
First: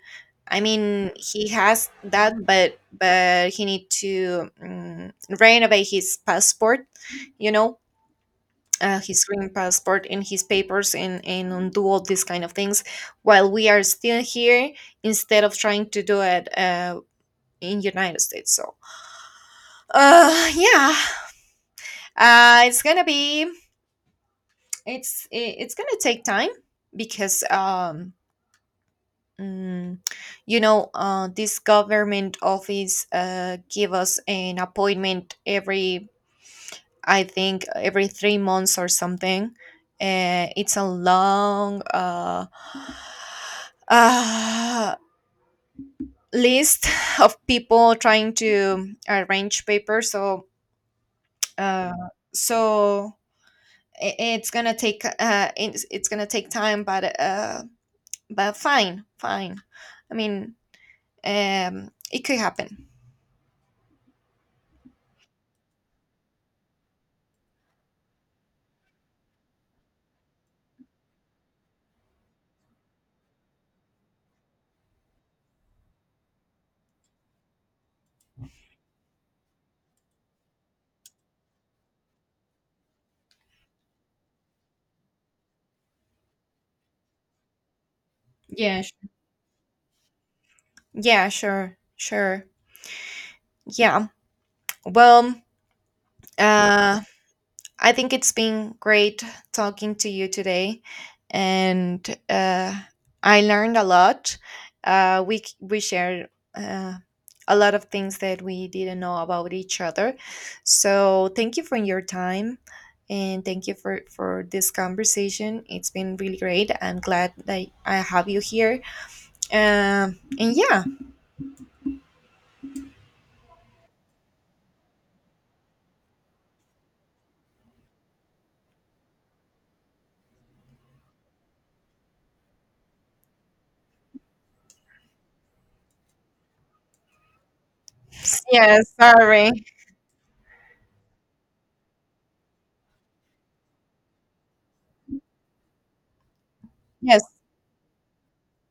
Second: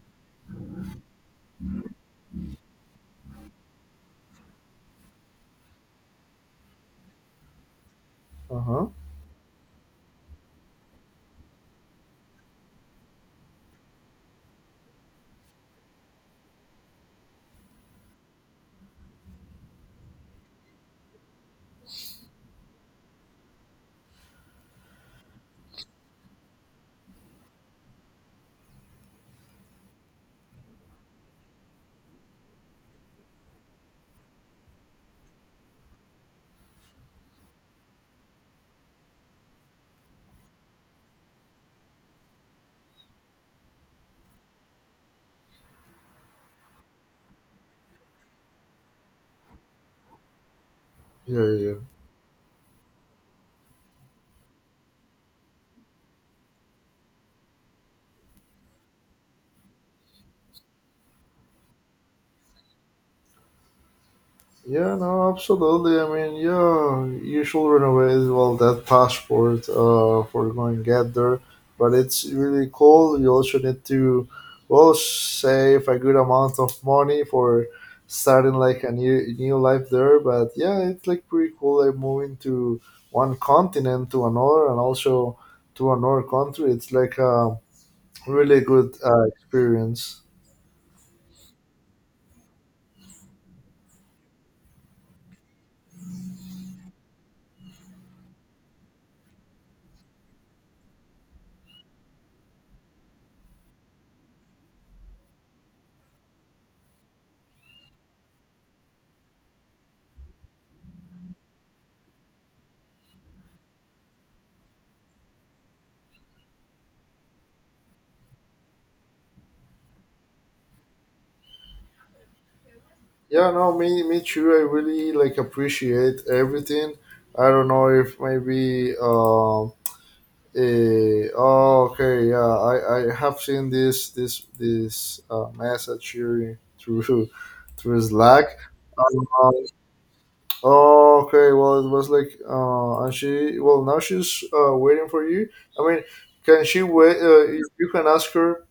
S2: I mean, he has that, but he need to renovate his passport, you know,
S1: Uh huh.
S2: his green passport and his papers, and undo all these kind of things while we are still here, instead of trying to do it in united states. So uh, yeah it's gonna be it's gonna take time, because mm, you know this government office give us an appointment every I think every 3 months or something. It's a long uh, list of people trying to arrange papers. So,
S1: Yeah. Yeah.
S2: uh, so I- it's gonna take it's gonna take time, but fine. I mean, it could happen.
S1: Yeah, no, absolutely. I mean, yeah, you should run renovate well that passport for going get there, but it's really cool. You also need to, well, save a good amount of money for starting like a new new life there. But yeah, it's like pretty cool. Like moving to one continent to another, and also to another country. It's like a really
S2: Yeah,
S1: good
S2: sure.
S1: experience.
S2: Yeah, sure, sure. Yeah. Well, uh, I think it's been great talking to you today, and uh, I learned a lot. We shared uh, a lot of things that we didn't know about each other. So thank you for your time, and thank you for this conversation. It's been really great. I'm glad that I have you here. And yeah,
S1: Yeah, no, me too. I really like appreciate everything. I don't know if maybe eh, oh okay yeah I have seen this message here through through Slack.
S2: yes,
S1: Um, uh,
S2: sorry,
S1: oh okay, well it was like and she well now she's waiting for you. I mean, can she wait?
S2: yes,
S1: You can ask her.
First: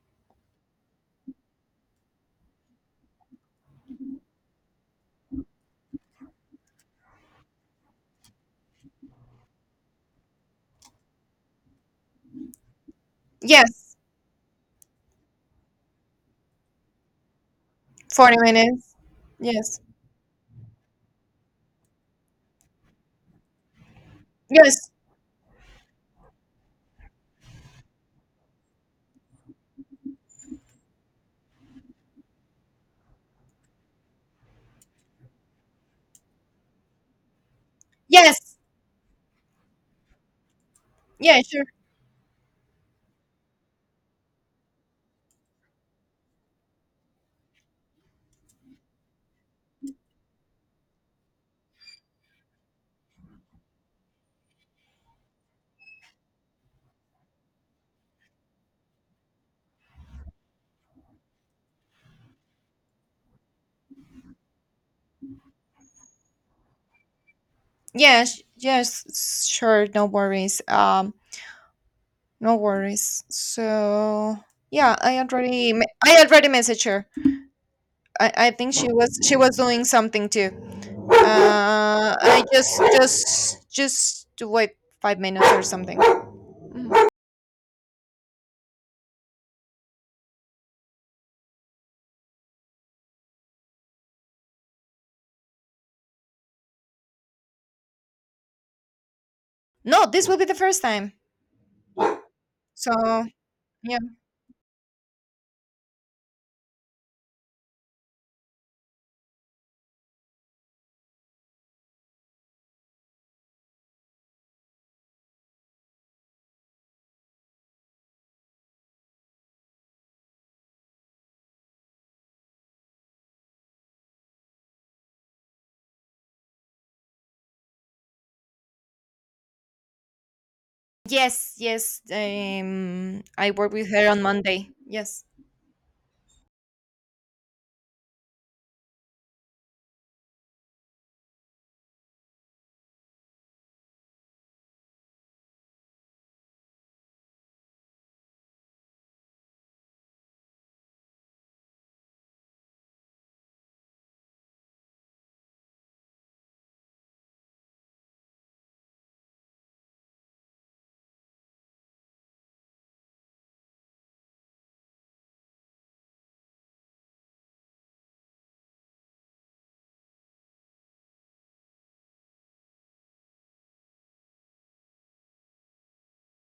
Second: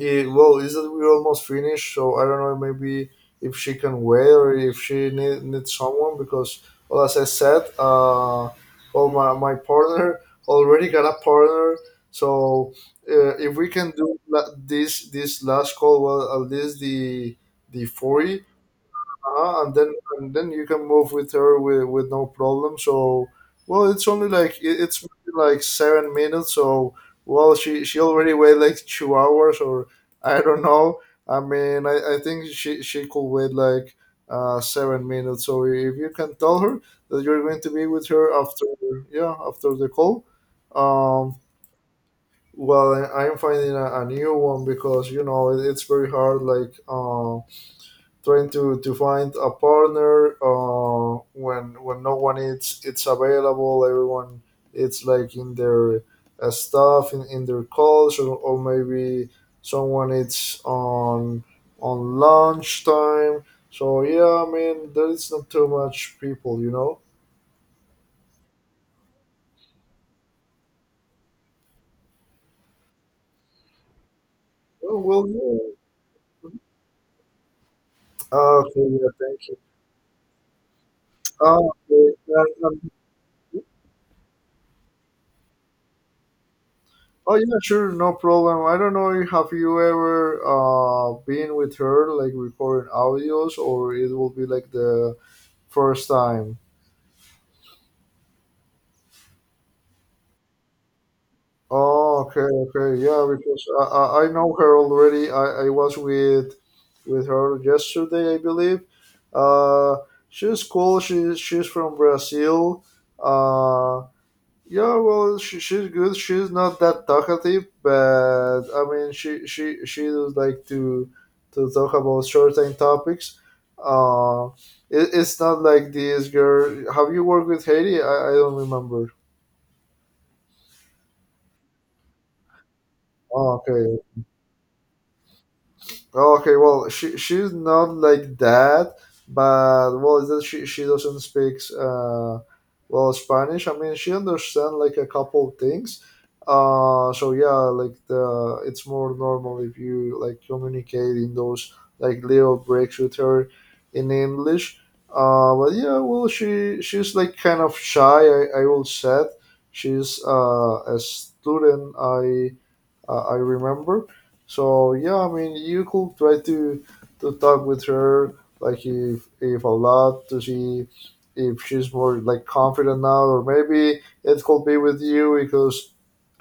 S1: Eh, well, is that we're almost finished, so I don't know maybe if she can wait or if she needs someone because, well, as I said, well, my partner already got a partner, so if we can
S2: yes,
S1: do this last call, well, at least the
S2: forty
S1: 40,
S2: minutes,
S1: uh, and
S2: yes,
S1: then and then you can move with her with no problem. So well, it's only like
S2: yes,
S1: it's maybe like 7 minutes. So well, she already wait like 2 hours or I don't know. I mean, I think she could wait like 7 minutes. So if you can tell her that you're going to be with her
S2: yes,
S1: after yeah after the call, um.
S2: yeah, sure.
S1: Well, I'm finding a new one because you know it's very hard. Like, trying to find a partner when no one is it's available everyone it's like in their stuff in their calls or maybe someone it's on lunch time so yeah I mean there is not too much people you know.
S2: Yes, yes, sure, no worries. No worries. So yeah,
S1: Oh well yeah.
S2: I already messaged her. I
S1: Ah,
S2: think
S1: okay yeah
S2: she
S1: thank you.
S2: was doing something too.
S1: Oh,
S2: I
S1: okay.
S2: just to wait 5 minutes or something. Mhm.
S1: Oh yeah, sure, no problem. I don't know. Have you ever been with her, like recording audios, or it will be like the first time?
S2: No, this will be the first time.
S1: Oh, okay,
S2: So
S1: okay, yeah. Because
S2: yeah,
S1: I know her already. I was with her yesterday, I believe. Uh, she's cool. She's from Brazil. Uh, Yeah, well, she's good. She's not that talkative, but I mean, she does like to talk about certain topics. Uh, it's not like this girl. Have you worked with Haiti? I don't remember.
S2: yes, yes. I
S1: Oh,
S2: work with
S1: okay.
S2: her on Monday. Yes.
S1: Okay, well, she's not like that, but well, is that she doesn't speak well Spanish. I mean, she understands like a couple things. So yeah, like the it's more normal if you like communicate in those like little breaks with her in English. But yeah, well, she's like kind of shy. I will say she's a student. I remember. So yeah, I mean, you could try to talk with her like if allowed to see if she's more like confident now, or maybe it could be with you because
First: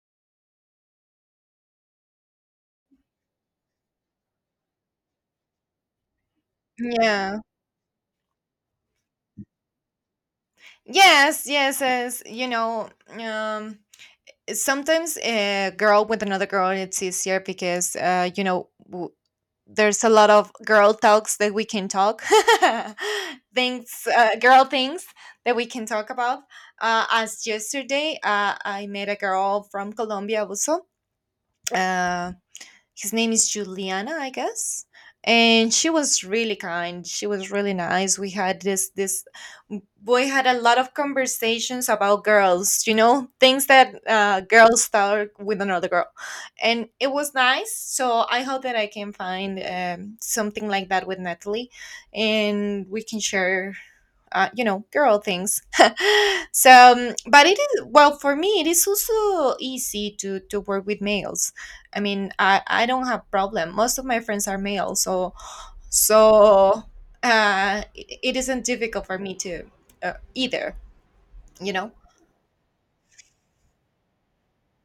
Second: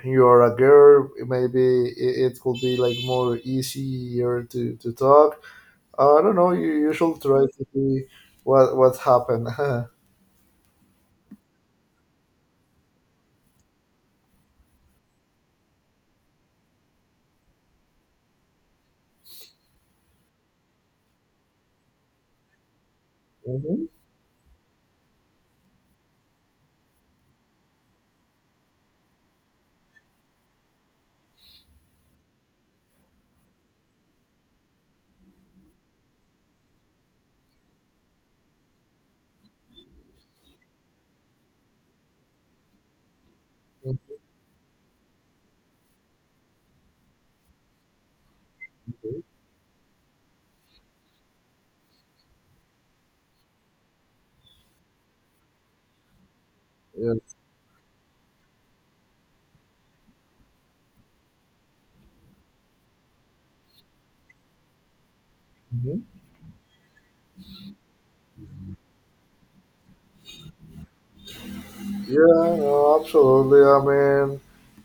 S1: you're a girl. Maybe it could be like more easier to talk. I don't know. You should
S2: Yeah.
S1: try to see what happened.
S2: Yes, yes, yes. You know, um sometimes a girl with another girl, it's easier because you know there's a lot of girl talks that we can talk
S1: Mhm.
S2: things girl things that we can talk about. As yesterday I met a girl from colombia also. um his name is Juliana, I guess. And she was really kind. She was really nice. We had this this we had a lot of conversations about girls, you know, things that girls start with another girl, and it was nice. So I hope that I can
S1: Mhm.
S2: find something like that with Natalie, and we can share you know girl things. So
S1: Yes.
S2: but it is, well, for me it is also easy to work with males. I mean, I don't have problem, most of my friends are male, so
S1: Mm-hmm.
S2: so it, it isn't difficult for me to either, you know.
S1: Yeah, no, absolutely. I mean,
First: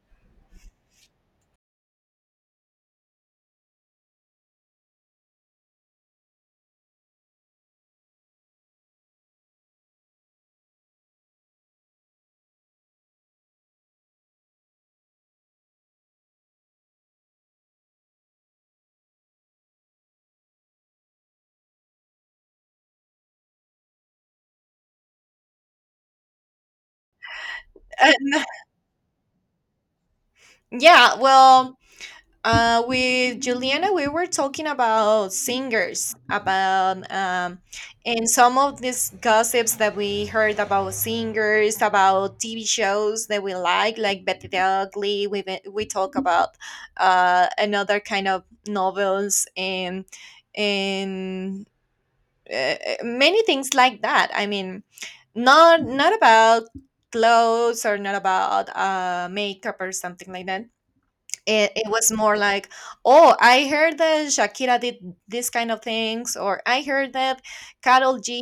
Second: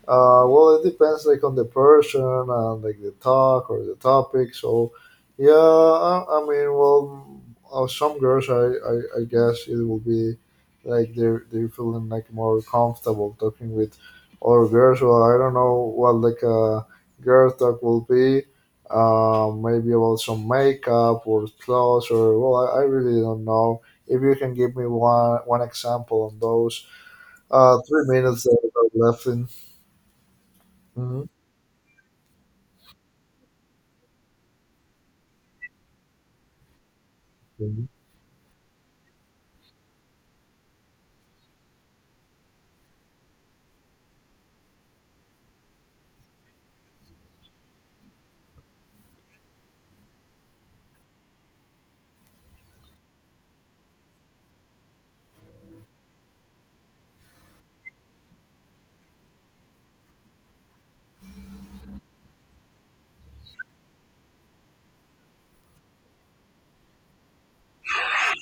S1: well, it depends like on the person and like the talk or the topic. So, yeah, I mean, well, some girls, I guess it will be like they're feeling like more comfortable talking with other girls. Well, I don't know what like a girl talk will be. Maybe about some makeup or clothes or well, I really don't know. If you can give me one one example on those 3 minutes left in.
S2: Yeah,
S1: Hmm.
S2: well, with Juliana, we were talking about singers, about and some of these gossips that we heard about singers, about TV shows that we like Betty the Ugly. We talk about another kind of novels, and uh, uh, many things like that. I mean, not about clothes, or not about makeup or something like that. It was more like, oh, I heard that shakira did this kind of things, or I heard that carol g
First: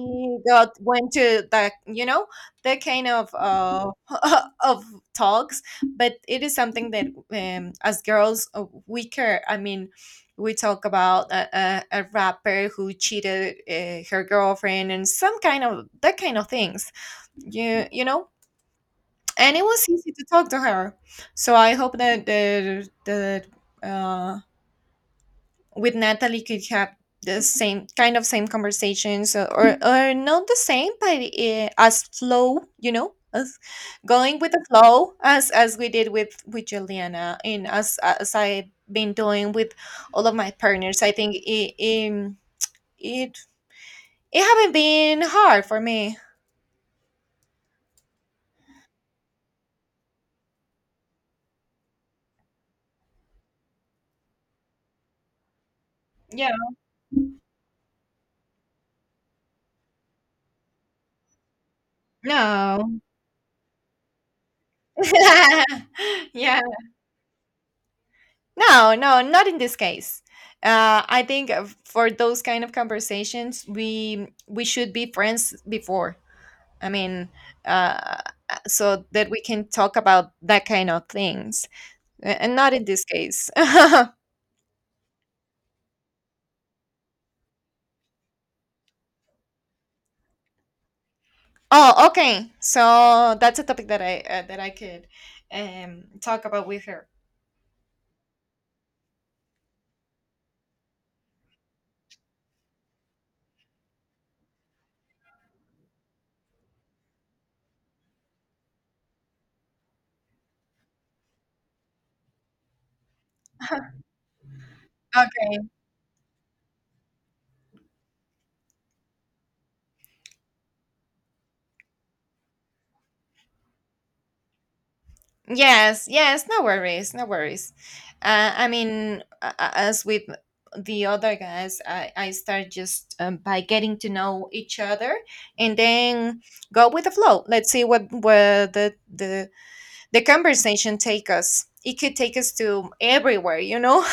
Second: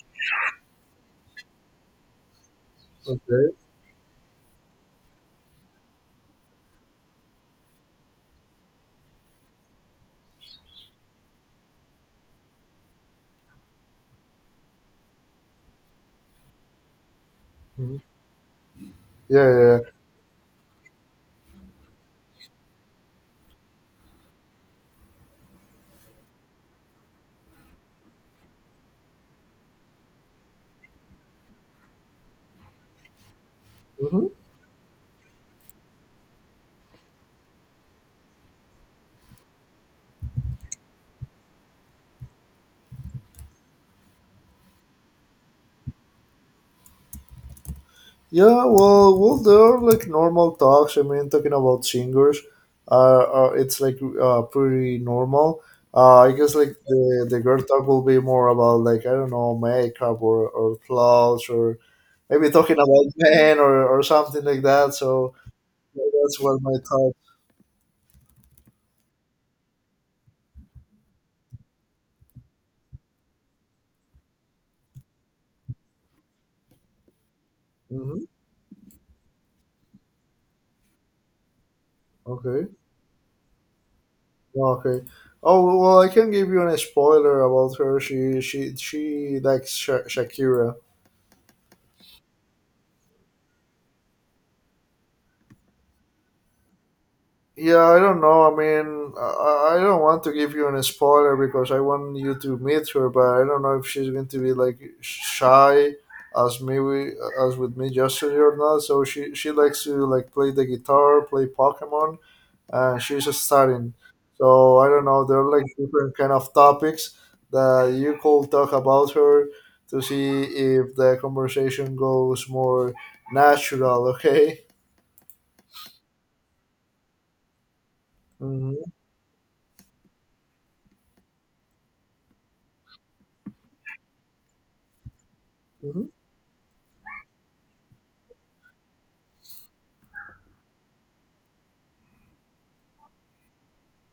S2: got went to that, you know, that kind of
S1: Okay.
S2: of talks. But it is something that as girls we care. I mean, we talk about a rapper who cheated her girlfriend, and some kind of that kind of things, you
S1: Hmm.
S2: you know.
S1: Yeah, yeah.
S2: And it
S1: Yeah.
S2: was easy to talk to her. So I hope that that uh, with Natalie could have the same kind of same conversations, or not the same, but as flow, you know, as
S1: Mm-hmm.
S2: going with the flow, as we did with Juliana, and as I've been doing with all of my partners. I think it, it haven't been hard for me.
S1: Yeah. Well, well, there are like normal talks. I mean, talking about singers, uh, it's like pretty normal. I
S2: Yeah.
S1: guess like the girl talk will be more about like I don't know makeup or clothes or maybe talking
S2: No.
S1: about men or something like that. So yeah, that's
S2: Yeah.
S1: what my talk.
S2: No, no, not in this case. I think for those kind of conversations, we should be friends before. I mean, uh,
S1: Mm-hmm.
S2: so that we can talk about that kind of things. A- and
S1: Okay.
S2: not in this case. Oh,
S1: Okay. Oh well, I can give you a spoiler about her. She likes Shakira.
S2: okay. So that's a topic that I could talk about with her.
S1: Yeah, I don't know. I mean, I don't want to give you a spoiler because I want you to meet her, but I don't know if she's going to be like shy as me we- as with me yesterday or not. So she likes to like play the guitar, play Pokemon, and she's studying. So I don't know. There are
S2: Okay.
S1: like different kind of topics that you could talk about her to see if the conversation goes more natural. Okay.
S2: Yes, yes, no worries, no worries. I
S1: Hmm.
S2: mean, as with the other guys, I start just by getting to know each other, and
S1: Hmm.
S2: then go with the flow. Let's see what, where the conversation take us. It could take us to everywhere, you know?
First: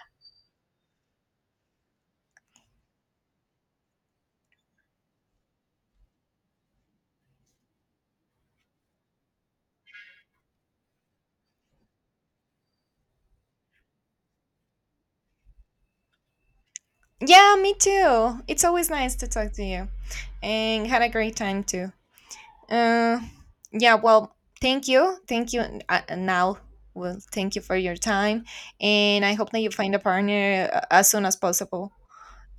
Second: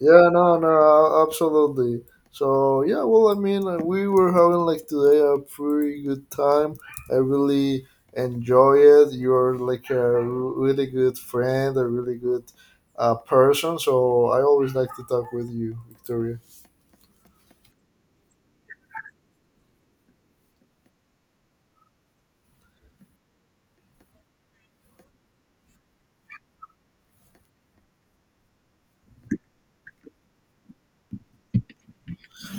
S1: Yeah. No. No. Absolutely. So yeah. Well, I mean, we were having like today a pretty good time. I really enjoy it. You're like a really good friend, a really good person. So I always like to talk with you, Victoria.
S2: Yeah, me too. It's always nice to talk to you, and had a great time too. Uh, yeah, well, thank you. Thank you. Now, well, thank you for your time. And I hope that you find a partner as soon as possible.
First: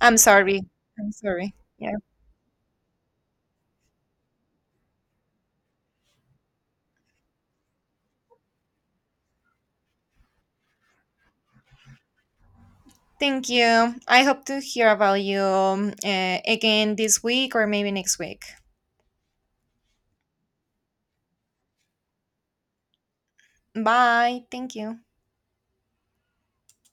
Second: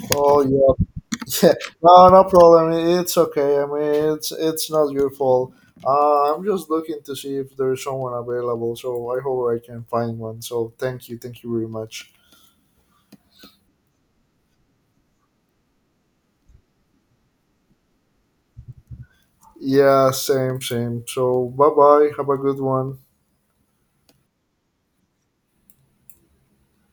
S2: I'm
S1: Oh
S2: sorry.
S1: yeah,
S2: I'm sorry. Yeah.
S1: no, no problem. It's okay. I mean, it's not your fault. I'm just looking to see if there's someone available, so I hope I can find one. So thank you very much.
S2: Thank you. I hope to hear about you again this week or maybe next week.
S1: Yeah, same, same. So bye bye. Have a good one.
S2: Bye. Thank you.